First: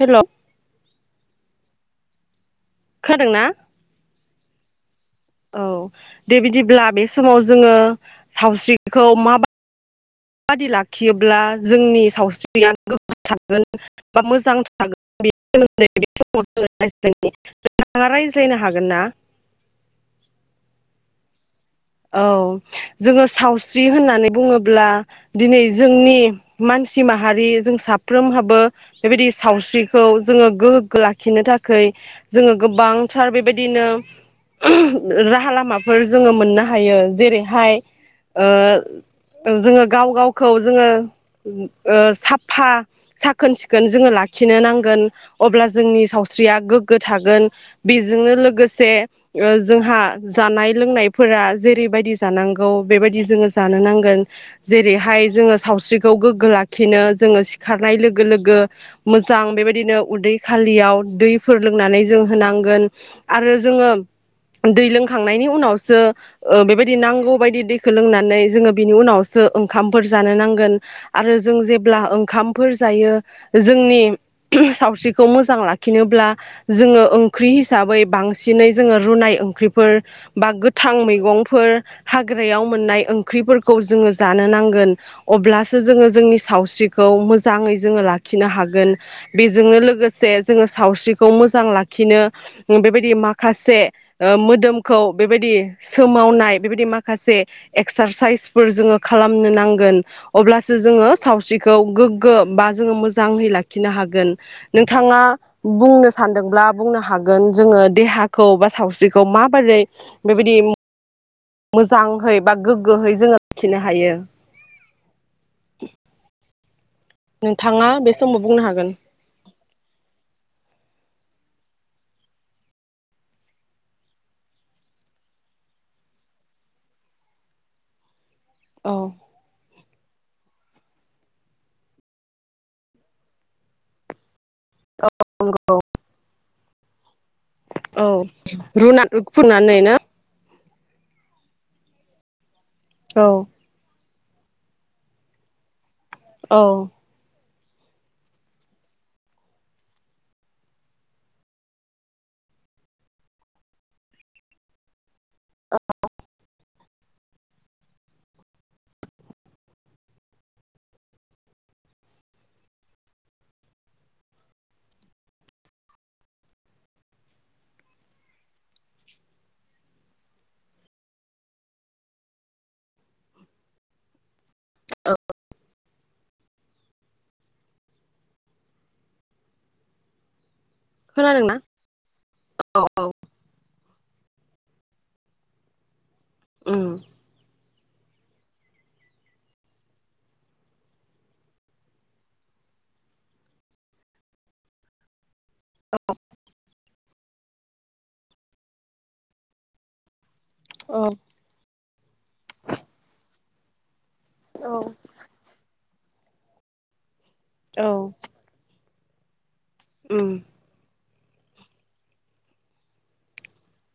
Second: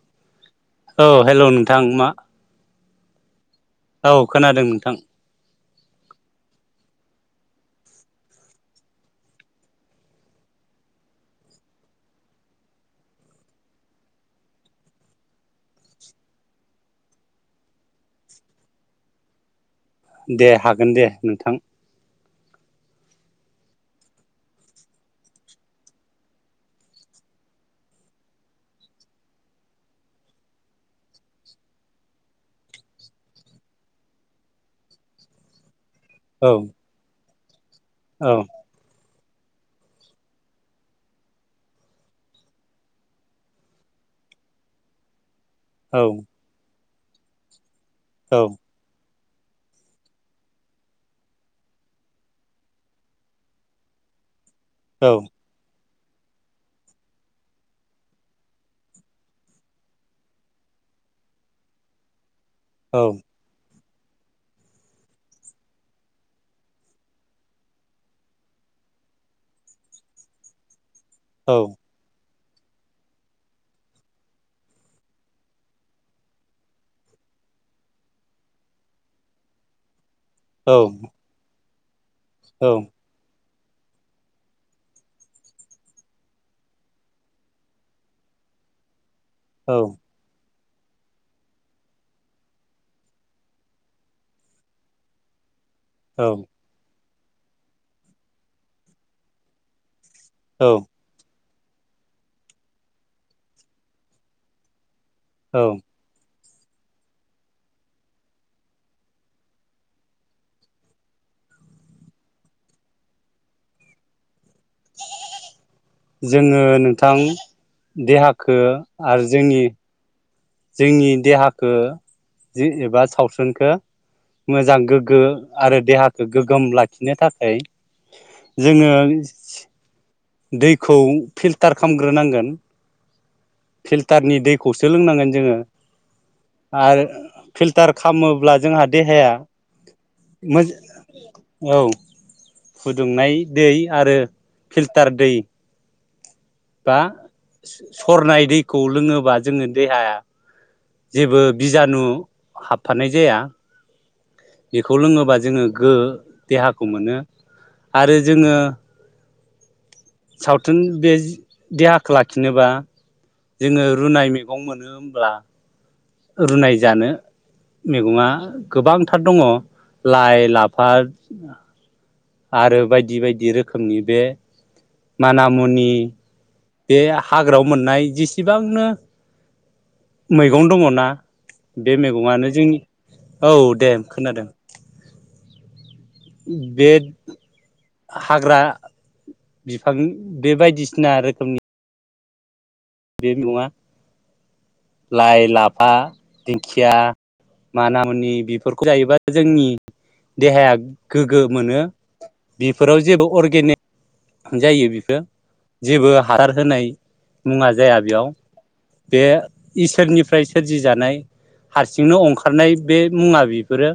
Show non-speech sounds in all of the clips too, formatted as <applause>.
हेल' औ हेल' नों थांमा। खोदों ना। औ खोनादों नोंथां । औ दे बिदिब्ला बे समाव जोङो सावस्रिखौ माबा बादि लाखियोब्ला जोंनि सावस्रियानो <unintelligible> थागोन बा मोजां थागोन <unintelligible> नोंथाङा रायज्लायनो हागोन ना। दे हागोन दे नोंथां । औ जोङो सावस्रि होननानै बुङोब्ला दिनै जोंनि मानसि माहारि जों साफ्रोमहाबो बेबायदि सावस्रिखौ जोङो गोहोखो लाखिनो थाखाय जोङो गोबांथार बेबायदिनो <unintelligible> राहा लामा। फोर जोङो औ मोनना। जेरै हाय। औ ओ। ओ जोङो गाव गावखौ जोङो ओ साफ्फा साखोन सिखोन जोङो लाखिनो नांगोन । अब्ला औ जोंनि सावस्रिया गोग गो थागोन । बेजोंनो औ लोगोसे। ओ जोंहा जानाय लोंनायफोरा। जेरैबायदि जानांगौ बेबायदि जोङो जानो नांगोन । जेरै औ हाय जोङो सावस्रि। खौ गोग्गो लाखिनो जोङो सिखारनाय लोगो लोगो मोजां बेबायदिनो उदै खालियाव दैफोर लोंनानै जों होनांग गन औ आरो जोङो दै लोंखांनायनि उनावसो ओ बेबायदि नांगौ बायदि दैखौ लोंनानै जोङो बिनि उनावसो ओंखामफोर जानो नांगोन। आरो जों जेब्ला ओंखाम फोर जायो जोंनि सावस्रिखौ मोजां लाखिनोब्ला जोङो ओंख्रि हिसाबै बांसिनै जोङो रुनाय ओंख्रिफोर बा गोथां मैग फोर हाग्रायाव मोननाय ओंख्रिफोरख खौ जोङो जानो नांगोन अब्लासो जोङो जोंनि सावस्रिखौ मोजाङै जोङो लाखिनो हागोन। बेजोंनो लोगोसे जोङो सावस्रिखौ मोजां लाखिनो बेबायदि माखासे ओ मोदोमखौ बेबायदि औ सोमावनाय बेबायदि माख माखासे एक्सारसाइसफोर जोङो खालामनो नांगोन। औ अब्लासो जोङो सावस्रि खौ गोग्गो बा जोङो मोजाङै लाखिनो हागोन नों थाङा औ बुंनो सान्दों ब्ला बुंनो हागोन जोङो देहाखौ बा सावस्रिखौ माबोरै बेबायदि मोजांहै बा गोग्गोहै जोङो लाखिनो हायो। जोङो नों थां नोंथाङा बे समाव देहाखो बुंनो हागोन आरो जोंनि जोंनि देहाखो जि एबा सावस्रोनखौ मोजां गोग्गो आरो देहाखो गोग्गोम लाखिनो थाखाय जोङो औ दैखौ फिल्टार खालामग्रोनांगोन फिल्टारनि दैखौसो सो लोंनांगोन जोङो। आर ओ औ रुना फुननानै ना? औ औ फुदुंनाय दै आरो फिल्ट कार दै औ स-सरनाय दैखौ लोङोबा जोङो देहाया जेबो बिजानु हाबफानाय जाया बेखौ लोङोबा। जोङो गो देहाख खौ मोनो आरो जोङो सावथुन बे देहाखौ लाखिनोबा जोङो रुनाय मैगं मोनो होमब्ला रुनाय जानो मैगङा गोबांथार दङ लाइ लाफा आरो बायदि बायदि बायदि रोखोमनि बे माना मुनि बे हाग्रायाव मोननाय जेसेबांनो मै मैगं दङ ना खोनादोंना बे मैगङानो जोंनि औ औ दे खोनादों उम बेड <unintelligible> हाग्रा बिफां बे बायदिसिना रोखोमनि बे मुङा लाइ लाफा दिंखिया माना मुनि बेफोरखौ जायोबा जोंनि देहाया औ गोगो मोनो बेफोराव जेबो अ गनो <unintelligible> जायो बेखो जेबो हारार होनाय मुं औ जाया बेयाव बे उम इसोरनिफ्राय सोरजिजानाय हारसिंनो अंखारनाय बे मुङा बेफोरो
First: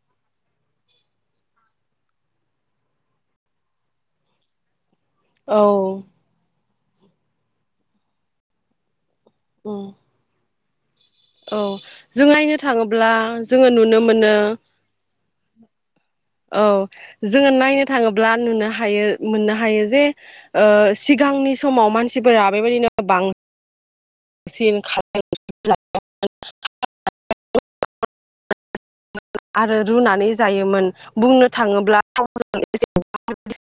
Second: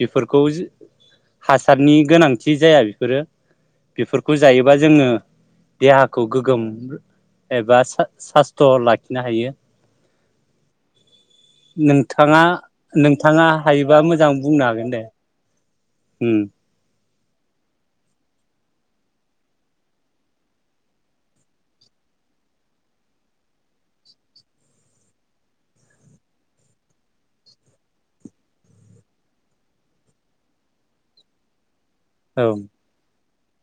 बेफोरखौ हासारनि गोनांथि जाया बेफोरो बेफोरखौ जायोबा जोङो औ देहाखौ गोगोम एबास सासथ ला खिनो हायो उम औ जों नोंथाङा नायनो थाङोब्ला नोंथाङा जोङो नुनो हायोबा मोजां मोनो बुंनो हागोन दे उम औ जोङो नायनो थाङोब्ला नुनो हायो मोननो हायो जे ओ सिगांनि समाव मानसिफोरा बेबायदिनो बां सिन <unintelligible> आरो रुनानै जायोमोन बुंनो थाङोब्ला औ मोजां <unintelligible>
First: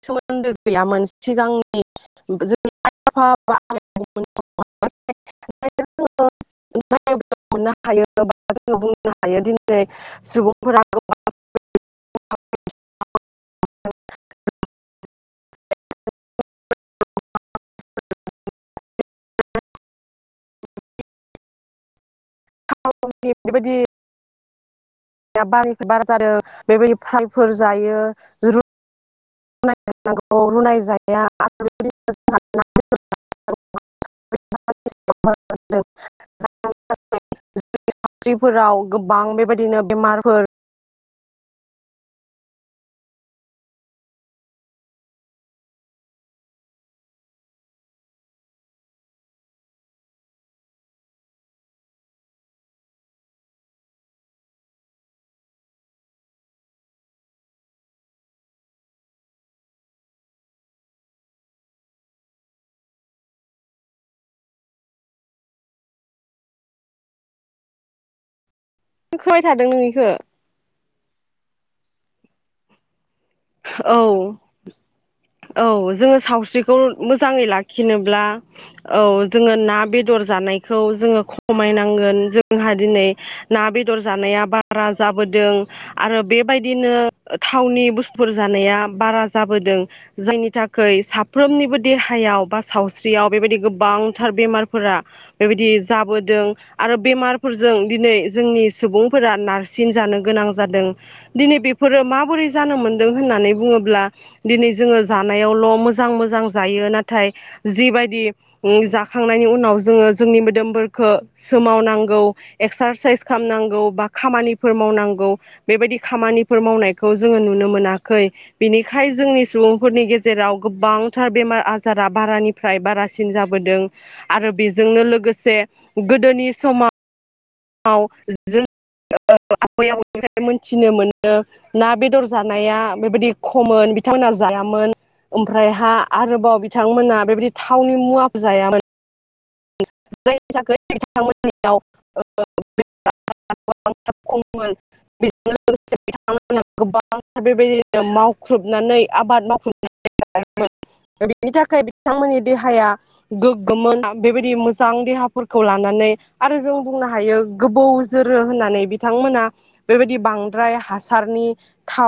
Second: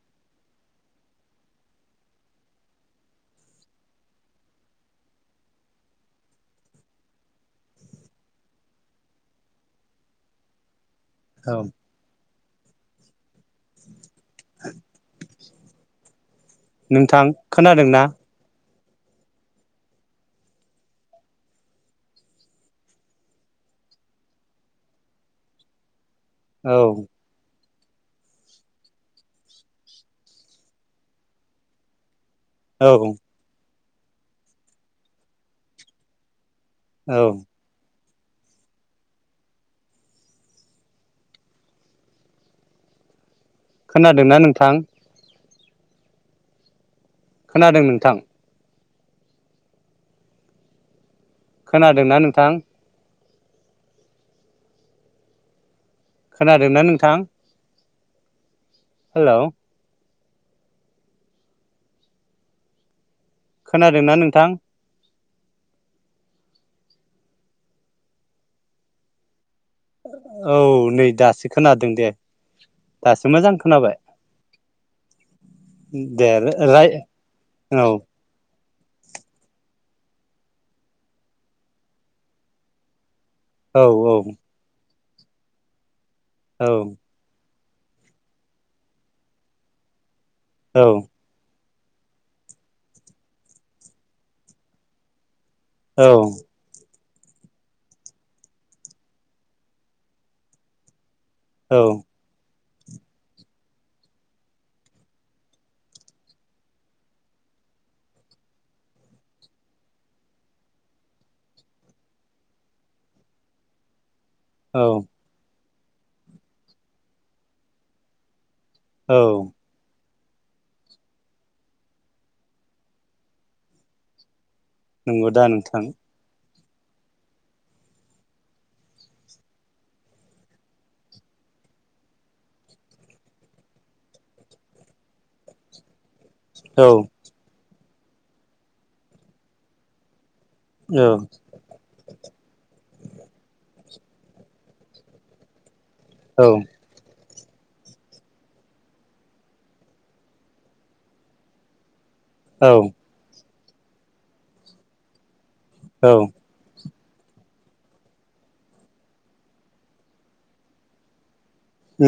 सोमोन्दो गैयामोन सिगांनि जों आफ बुंनो हायो दि सुबुं <unintelligible> फोरा गोबां औ <unintelligible> नोंथां खोनादोंना <unintelligible> बेबादि गाबा बार <unintelligible> जादो औ बेबायदि फालफोर जायो रु नायजानांगौ रुनाय जाया आरो <unintelligible> औ <unintelligible> औ सावस्रिफोराव गोबां बेबायदिनो बेमारफोर खोनादोना नोंथां? खोनादों नोंथां? खोनादोना नोंथां? खोनादोना नोंथां? हेलौ खोनादोंना नोंथां? <unintelligible> इखो औ नै दासो खोनादों दे दासो मोजां खोनाबाय। औ औ जोङो दे सावस्रिखौ राय मोजाङै औ लाखिनोब्ला औ जोङो ना बेदर जानायखौ जोङो खमायनांगोन जोंहा दिनै ना औ बेदर जानाया बारा जाबोदों आरो औ बेबायदिनो थावनि बुस फोर जानाया बारा जाबोदों। जायनि औ थाखाय साफ्रोमनिबो देहायाव बा सावस्रियाव बेबायदि गोबांथार बेमारफोरा बेबायदि जाबोदों आरो। बेमारफोरजों दिनै जोंनि सुबुंफोरा नारसिन जानो गोनां जादों। दिनै औ बेफोरो माबोरै? जानो मोन दों होननानै बुङोब्ला दिनै जोङो जानायावल' मोजां मोजां जायो नाथाय जिबायदि जाखांनायनि उनाव जोङो जोंनि मोदोमख सोमावनांगौ एक्सारसाइस खालामनांगौ बा खामानिफोर औ मावनांगौ। बेबायदि खामानिफोर मावनायखौ जोङो नुनो मोना। खै। बिनिखाय औ जोंनि सुबुंफोरनि गेजेर जेराव गोबांथार बेमार आजारा बारानिफ्राय बारासिन जाबोदों आरो बे जोंनो नंगौ दा लोगोसे नोंथां गोदोनि समा आव जों आबै आबौनिफ्राय मोनथिनो मोनो ना बेदर जानाया बेबायदि खममोन बिथांमोनहा जायामोन ओमफ्राय हा आरोबाव औ बिथांमोना बेबायदि थावनि मुवाफोर जायामोन। जायनि थाखाय औ बिथांमोनियाव <unintelligible> खममोन बिदिनो लोगोसे बिथांमोन औ गोबां बेबायदिनो मावख्रुबनानै आबाद मावखुबायोमोन बेनि थाखाय बिथांमोननि औ देहाया गोग गोमोन। बेबायदि मोजां देहाफोर औ खौलानानै आरो जों बुंनोहायो गोबौ जोरो होननानै बिथांमोना बेबायदि बांद्राय हासारनि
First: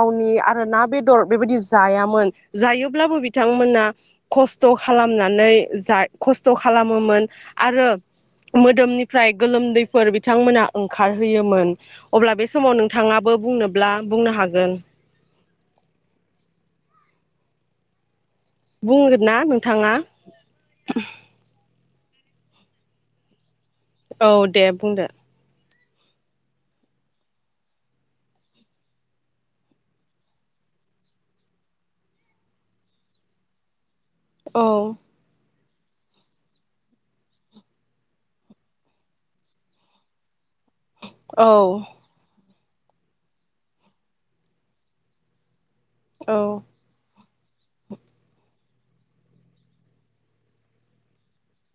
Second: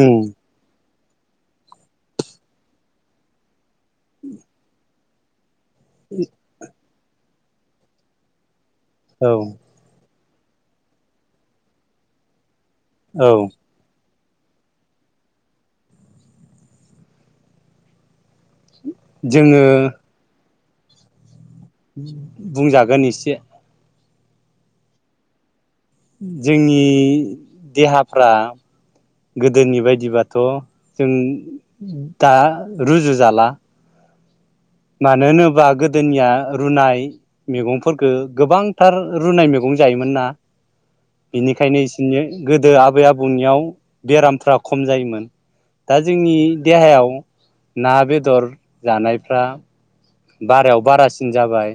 उम आरो ना बेद बेदर बेबायदि जायामोन जायोब्लाबो बिथांमोना खस्थ' खालामनानै जा खस्थ' खालामोमोन आरो मोदोमनिफ्राय औ गोलोमदैफोर बि बिथांमोना ओंखारहोयोमोन अब्ला बे समाव नोंथाङाबो औ बुंनोब्ला बुंनोहागोन बुंगोन ना जोङो नोंथाङा <unintelligible> बुंजागोन एसे औदे बुंदो जोंनि देहाफ्रा गोदोनिबायदिबाथ' जों दा रुजु जाला औ मानो नो बाग गोदोनिया रुनाय मैगंफोरखौ गोबांथार रुनाय मैगं जायोमोन ना। औ बेनिखायनो बिसनि गोदो आबै आबौनियाव बेरामफ्रा खम जायोमोन दा औ जोंनि देहायाव ना बेदर जानायफ्रा बारायाव बारासिन जाबाय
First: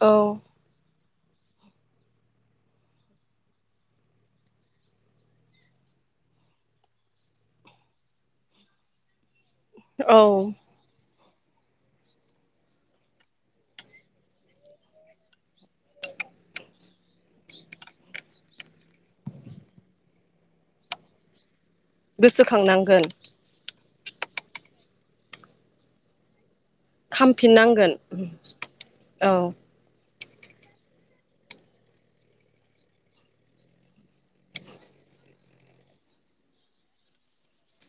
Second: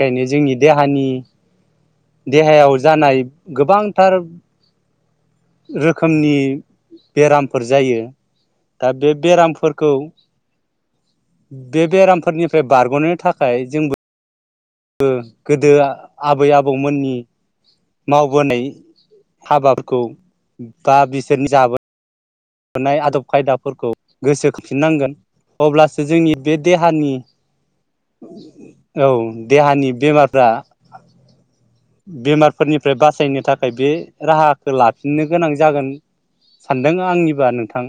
औ जोंनि देहानि देहायाव जानाय गोबांथार रोखोमनि बेरामफोर जायो दा बे बेराम औ। बेेबराम फोरनिफ्राय बारग'नो थाखाय जोंबो गोदो आबै आबौमोननि मावबोनाय हाबाफोरखौ बा बिसोरनि जाबोन मोननाय गोसोखांनांगोन आदब खायदाफोरखौ गोसोखांफिननांगोन अब्लासो जोंनि बे देहानि खामफिननांगोन औ देहानि बेमार <unintelligible> बेमारफोरनिफ्राय बासायनो थाखाय बे राहाखौ लाफिननो गोनां जागोन सानदों आंनिबा नोंथां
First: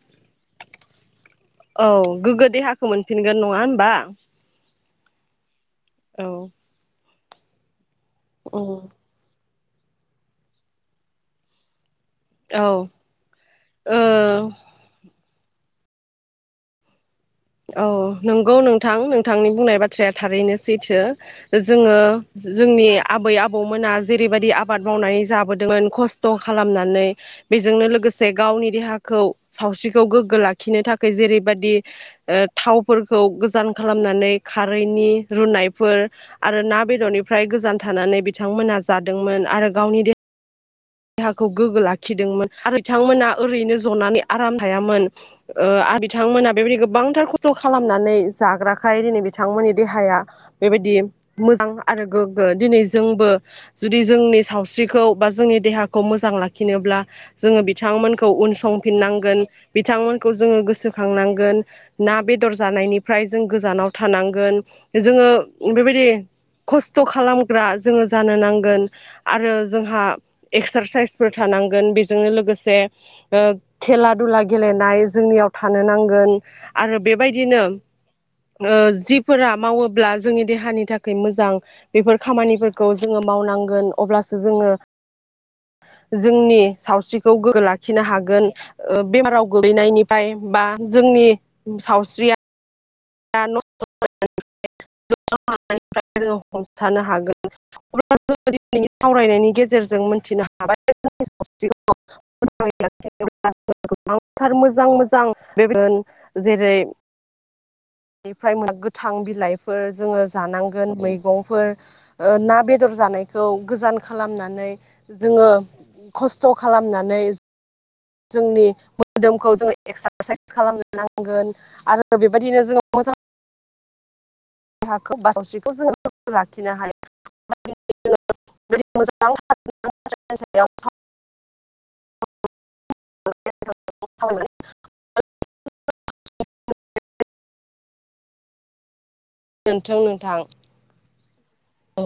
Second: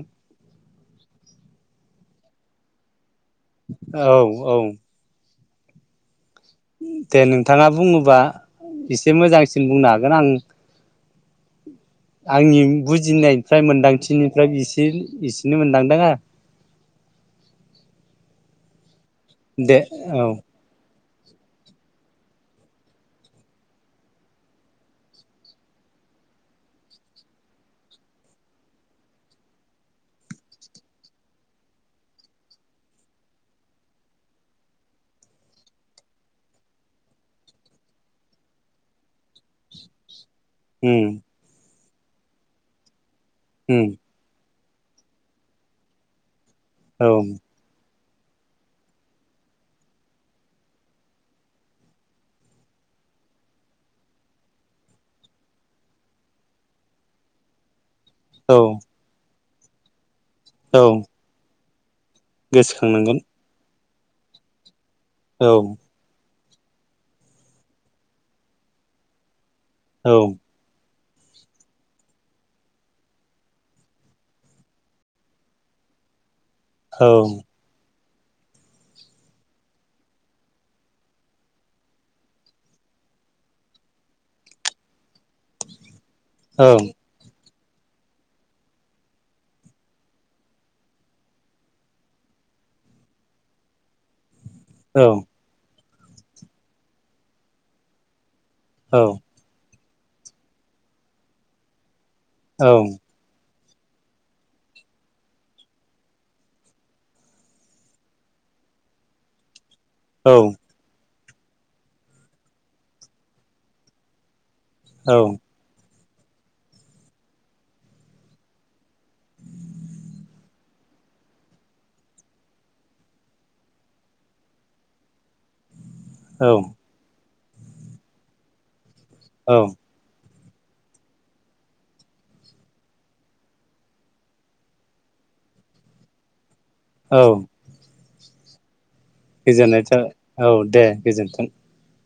औ गोग्गो देहाखौ मोन । फिनगोन नङा होनबा। औ औ औ। दे नोंथाङा बुङो बा औ एसे मोजां बुंनो हागोन आं। आंनि औ बुजिफ्राय ओ मोनदांथिनिफ्राय बिसिम इस बिनो मोनदांदोंङो। <unintelligible> औ नंगौ नोंथां नों। नोंथांनि आरो दे बुंनाय बाथ्राया औ थारैनो सैथो। जोङो जोंनि आबै आबौमोना जेरैबायदि आबाद मावनानै जाबोदोंमोन खस्थ' खालामनानै बेजोंनो लोगोसे गावनि देहाखौ सावस्रिखौ गोग्गो लाखिनो थाखाय जेरैबायदि। ओ थावफोरखौ गोजान खालामनानै खारैनि रुनायफोर आरो ना बेदरनिफ्राय गोजान थानानै बिथांमोना जादोंमोन आरो गावनि दे। उम देहाखौ गोगो ला थिदोंमोन आरो बिथांमोना ओरैनो उम जनानै आराम। हायामोन ओ आ बिथांमोना । बेबायदि औ गोबांथार खस्थ' खालामनानै। जाग्राखाय दिनै बिथांमोननि देहाया बेबायदि मोजां आरो गोग्गो दिनै जोंबो जुदि जोंनि सावस्रिखौ बा जोंनि देहाखौ मोजां लाखिनोब्ला जोङो बि बिथांमोनखौ औ उनसंफिननांगोन। बिथांमोन। खौ जोङो औ गोसोखांनांगोन। ना बेदर गोसोखांनांगोन जानायनिफ्राय जों गोजानाव थानांगोन। जोङो औ बेबायदि। खस्थ' खालामग्रा जोङो जानो नांगोन आरो जोंहा। औ एक्सारसाइसफोर थानांगोन बेजोंनो लोगोसे ओ खेला दुला गेलेनाय जोंनियाव थानो नांगोन। आरो औ बेबायदिनो। ओ जिफोरा मावोब्ला जोंनि देहानि थाखाय मोजां बेफोर खामानिफोरखौ जोङो मावनांगोन अब्लासो जोङो। जोंनि औ सावस्रिखौ गोग लाखिनो हागोन ओ बेमाराव गोग्लैनायनिफाय बा जोंनि उम सावस्रिया <unintelligible> <unintelligible> औ <unintelligible> जोङो हमथानो हागोन <unintelligible> सावरायनायनि गेजेर गेजेरजों मोनथिनो हाबाय <unintelligible> औ <unintelligible> गोबांथार मोजां मोजां बेबायदिनो जेरै बेनिफ्राय <unintelligible> गोथां बिलाइ फोर जोङो औ जानांगोन मै गंफोर ओ ना बेदर जानायखौ गोजान खालामनानै जोङो खस्थ खालामनानै जोंनि मोदोमखौ जोङो एक्सारसाइस खालामनो नांगोन आरो बेबायदिनो जोङो मोजां देहाखौ सावस्रिखौ जोङो औ लाखिनो हाया <unintelligible> <unintelligible> <unintelligible> औ दोनथों नोंथां <unintelligible> औ दे गोजोनथों औ